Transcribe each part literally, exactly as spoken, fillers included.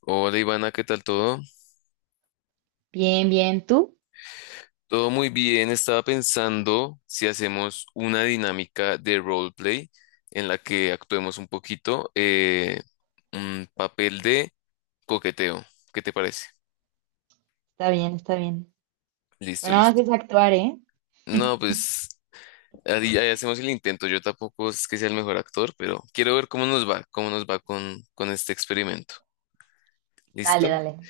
Hola Ivana, ¿qué tal todo? Bien, bien, ¿tú? Todo muy bien, estaba pensando si hacemos una dinámica de roleplay en la que actuemos un poquito eh, un papel de coqueteo. ¿Qué te parece? Está bien, está bien. Listo, Pero nada más listo. es actuar, ¿eh? No, pues ahí, ahí hacemos el intento. Yo tampoco es que sea el mejor actor, pero quiero ver cómo nos va, cómo nos va con, con este experimento. Dale, ¿Listo? dale.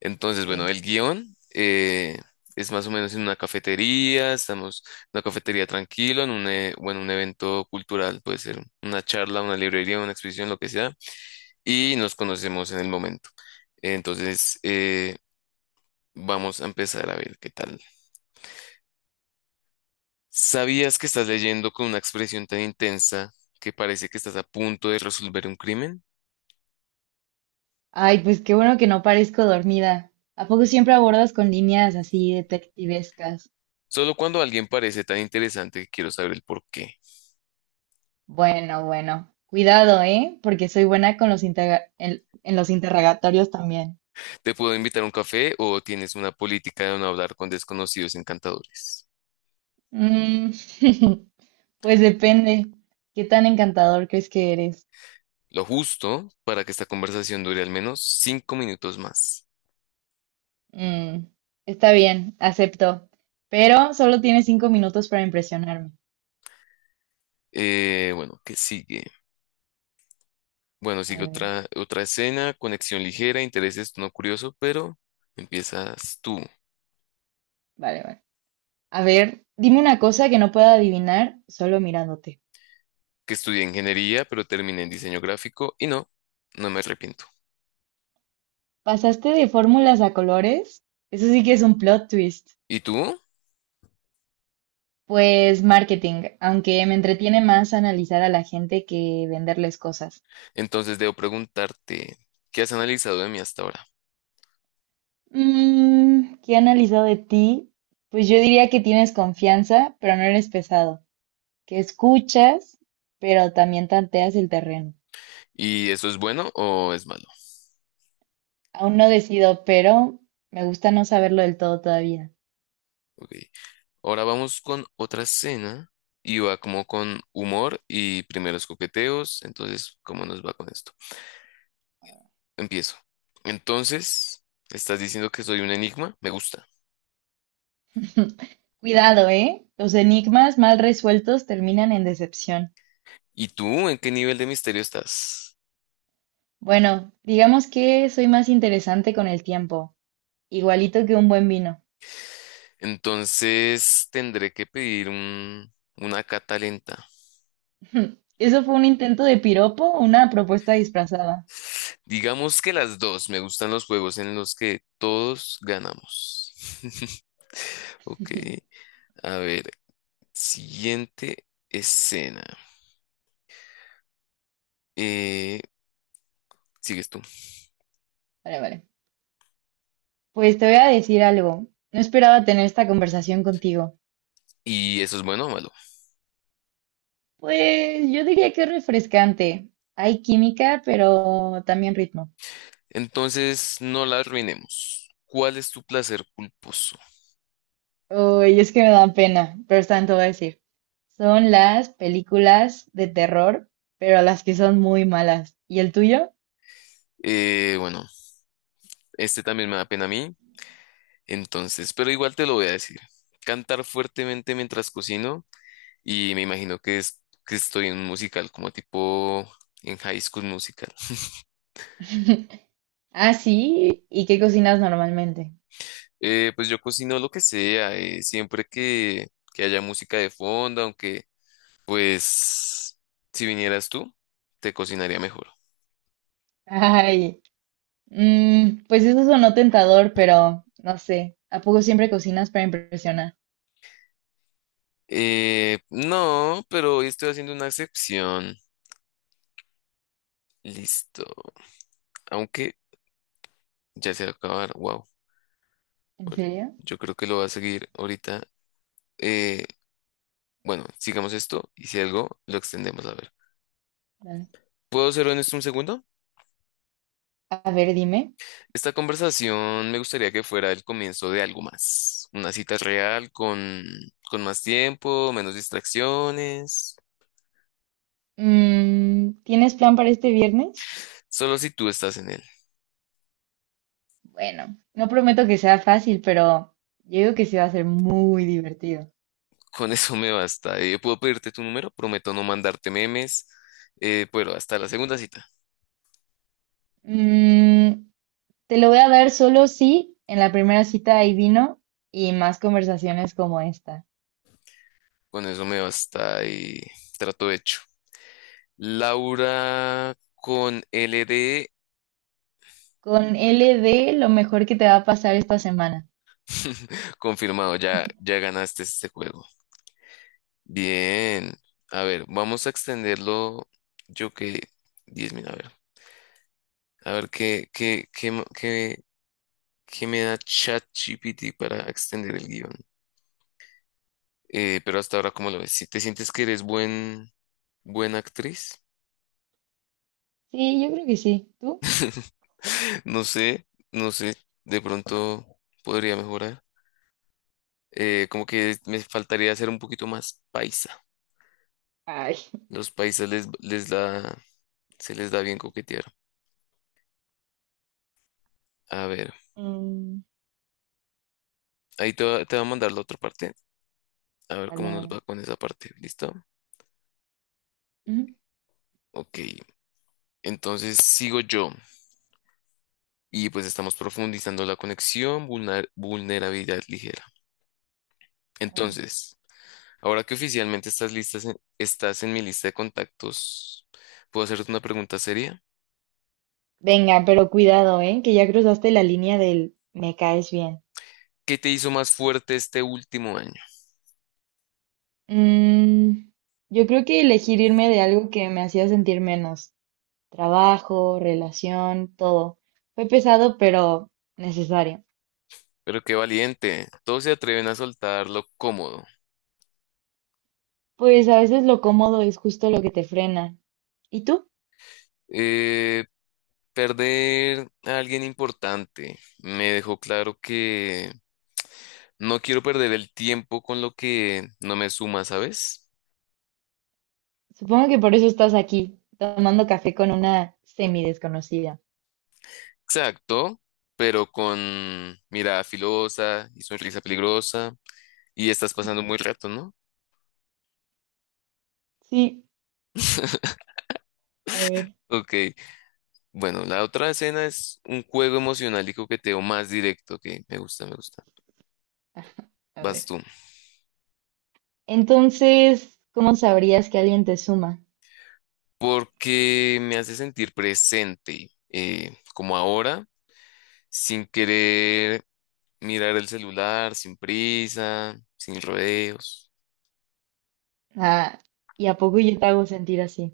Entonces, bueno, Sí. el guión eh, es más o menos en una cafetería, estamos en una cafetería tranquilo, en un, e- bueno, un evento cultural, puede ser una charla, una librería, una exposición, lo que sea, y nos conocemos en el momento. Entonces, eh, vamos a empezar a ver qué tal. ¿Sabías que estás leyendo con una expresión tan intensa que parece que estás a punto de resolver un crimen? Ay, pues qué bueno que no parezco dormida. ¿A poco siempre abordas con líneas así detectivescas? Solo cuando alguien parece tan interesante que quiero saber el por qué. Bueno, bueno. Cuidado, ¿eh? Porque soy buena con los interga- en, en los interrogatorios también. ¿Te puedo invitar a un café o tienes una política de no hablar con desconocidos encantadores? Mm, pues depende. ¿Qué tan encantador crees que eres? Lo justo para que esta conversación dure al menos cinco minutos más. Mm, está bien, acepto. Pero solo tienes cinco minutos para impresionarme. Eh, bueno, ¿qué sigue? Bueno, A sigue ver, otra, otra escena, conexión ligera, intereses, no curioso, pero empiezas tú, vale, vale. A ver, dime una cosa que no pueda adivinar solo mirándote. que estudié ingeniería, pero terminé en diseño gráfico y no, no me arrepiento. ¿Pasaste de fórmulas a colores? Eso sí que es un plot twist. ¿Y tú? Pues marketing, aunque me entretiene más analizar a la gente que venderles cosas. Entonces debo preguntarte, ¿qué has analizado de mí hasta ahora? Mm, ¿qué he analizado de ti? Pues yo diría que tienes confianza, pero no eres pesado. Que escuchas, pero también tanteas el terreno. ¿Y eso es bueno o es malo? Aún no decido, pero me gusta no saberlo del todo todavía. Ok. Ahora vamos con otra escena y va como con humor y primeros coqueteos. Entonces, ¿cómo nos va con esto? Empiezo. Entonces, estás diciendo que soy un enigma. Me gusta. Cuidado, ¿eh? Los enigmas mal resueltos terminan en decepción. ¿Y tú en qué nivel de misterio estás? Bueno, digamos que soy más interesante con el tiempo, igualito que un buen vino. Entonces, tendré que pedir un, una cata lenta. Eso fue un intento de piropo, o una propuesta disfrazada. Digamos que las dos. Me gustan los juegos en los que todos ganamos. Ok. A ver, siguiente escena. Eh, Sigues tú. Vale, vale. Pues te voy a decir algo. No esperaba tener esta conversación contigo. Y eso es bueno o malo. Pues yo diría que es refrescante. Hay química, pero también ritmo. Entonces, no la arruinemos. ¿Cuál es tu placer culposo? Uy, es que me dan pena, pero están, te voy a decir. Son las películas de terror, pero las que son muy malas. ¿Y el tuyo? Eh, bueno, este también me da pena a mí. Entonces, pero igual te lo voy a decir. Cantar fuertemente mientras cocino. Y me imagino que es que estoy en un musical como tipo en High School Musical. Ah, sí. ¿Y qué cocinas normalmente? Eh, pues yo cocino lo que sea, eh, siempre que, que haya música de fondo, aunque pues si vinieras tú, te cocinaría mejor. Ay, mm, pues eso sonó tentador, pero no sé. ¿A poco siempre cocinas para impresionar? Eh, no, pero hoy estoy haciendo una excepción. Listo. Aunque ya se va a acabar. Wow. ¿En serio? Yo creo que lo va a seguir ahorita. Eh, bueno, sigamos esto y si algo, lo extendemos a ver. Dale. ¿Puedo hacerlo en esto un segundo? A ver, dime. Esta conversación me gustaría que fuera el comienzo de algo más. Una cita real con, con más tiempo, menos distracciones. Mm, ¿tienes plan para este viernes? Solo si tú estás en él. Bueno, no prometo que sea fácil, pero yo digo que sí va a ser muy divertido. Con eso me basta. Eh, ¿puedo pedirte tu número? Prometo no mandarte memes. Eh, pero hasta la segunda cita. Mm, te lo voy a dar solo si en la primera cita hay vino y más conversaciones como esta. Con eso me basta y trato hecho. Laura con L LD. Con L D, lo mejor que te va a pasar esta semana. Confirmado, ya, ya ganaste este juego. Bien. A ver, vamos a extenderlo. Yo que diez mil, a ver. A ver qué, qué, qué, mo- qué, qué me da ChatGPT para extender el guión. Eh, pero hasta ahora, ¿cómo lo ves? Si te sientes que eres buen, buena actriz, Sí, yo creo que sí. ¿Tú? no sé, no sé, de pronto podría mejorar. Eh, como que me faltaría hacer un poquito más paisa. Ay. Los paisas les, les da, se les da bien coquetear. A ver, Mm, ahí te, va- te voy a mandar la otra parte. A ver dale, cómo nos dale. va con esa parte. ¿Listo? Ujú, Ok. Entonces sigo yo. Y pues estamos profundizando la conexión, vulner- vulnerabilidad ligera. a ver. Entonces, ahora que oficialmente estás listas en- estás en mi lista de contactos, ¿puedo hacerte una pregunta seria? Venga, pero cuidado, ¿eh? Que ya cruzaste la línea del me caes bien. ¿Qué te hizo más fuerte este último año? Mm, yo creo que elegir irme de algo que me hacía sentir menos. Trabajo, relación, todo. Fue pesado, pero necesario. Pero qué valiente. Todos se atreven a soltar lo cómodo. Pues a veces lo cómodo es justo lo que te frena. ¿Y tú? Eh, Perder a alguien importante me dejó claro que no quiero perder el tiempo con lo que no me suma, ¿sabes? Supongo que por eso estás aquí, tomando café con una semi desconocida. Exacto, pero con mirada filosa y sonrisa peligrosa y estás pasando muy rato, ¿no? Sí, a ver, Ok, bueno, la otra escena es un juego emocional y coqueteo más directo que me gusta, me gusta. a Vas ver. tú. Entonces, ¿cómo sabrías que alguien te suma? Porque me hace sentir presente, eh, como ahora, sin querer mirar el celular, sin prisa, sin rodeos. Ah, ¿y a poco yo te hago sentir así?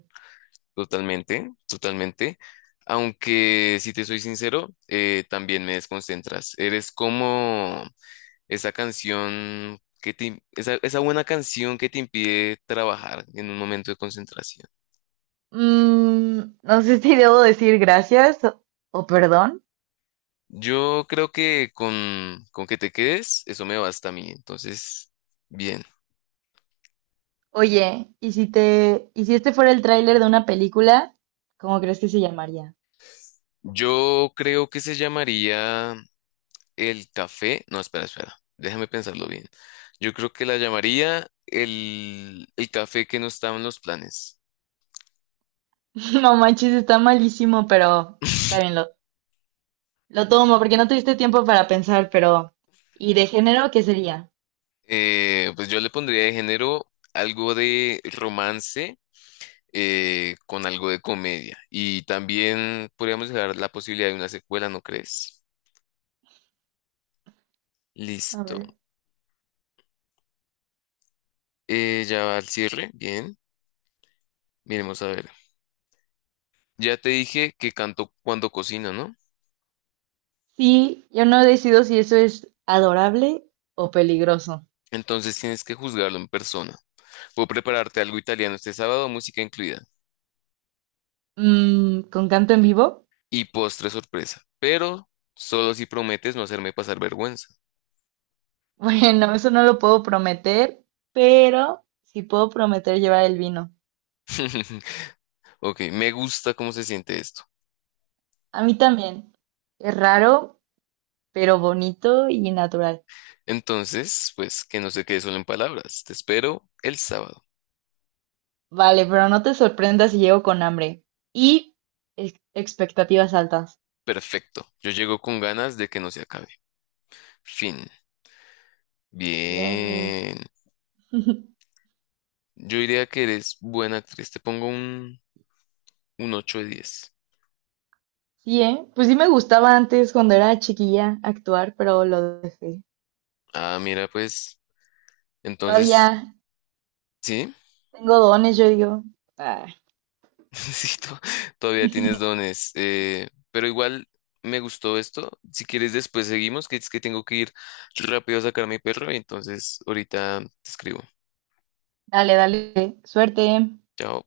Totalmente, totalmente. Aunque, si te soy sincero, eh, también me desconcentras. Eres como esa canción que te, im- esa, esa buena canción que te impide trabajar en un momento de concentración. Mm, no sé si debo decir gracias o, o perdón. Yo creo que con, con que te quedes, eso me basta a mí. Entonces, bien. Oye, ¿y si te, y si este fuera el tráiler de una película, cómo crees que se llamaría? Yo creo que se llamaría el café. No, espera, espera. Déjame pensarlo bien. Yo creo que la llamaría el, el café que no estaba en los planes. No manches, está malísimo, pero está bien, lo, Lo tomo porque no tuviste tiempo para pensar, pero ¿y de género qué sería? Eh, pues yo le pondría de género algo de romance eh, con algo de comedia. Y también podríamos dejar la posibilidad de una secuela, ¿no crees? A Listo. ver. Eh, ya va al cierre. Bien. Miremos a ver. Ya te dije que canto cuando cocino, ¿no? Sí, yo no decido si eso es adorable o peligroso. Entonces tienes que juzgarlo en persona. Puedo prepararte algo italiano este sábado, música incluida. Mm, ¿con canto en vivo? Y postre sorpresa. Pero solo si prometes no hacerme pasar vergüenza. Bueno, eso no lo puedo prometer, pero sí puedo prometer llevar el vino. Ok, me gusta cómo se siente esto. A mí también. Es raro, pero bonito y natural. Entonces, pues que no se quede solo en palabras. Te espero el sábado. Vale, pero no te sorprendas si llego con hambre y ex- expectativas altas. Perfecto. Yo llego con ganas de que no se acabe. Fin. Bien. Bien. Yo diría que eres buena actriz. Te pongo un, un ocho de diez. Sí, ¿eh? Pues sí me gustaba antes cuando era chiquilla actuar, pero lo dejé. Ah, mira, pues. Todavía Entonces, sí, tengo dones, yo digo. Ah, sí, to- todavía tienes dones. Eh, pero igual me gustó esto. Si quieres, después seguimos, que es que tengo que ir rápido a sacar a mi perro, y entonces, ahorita te escribo. dale, dale, suerte. Chao.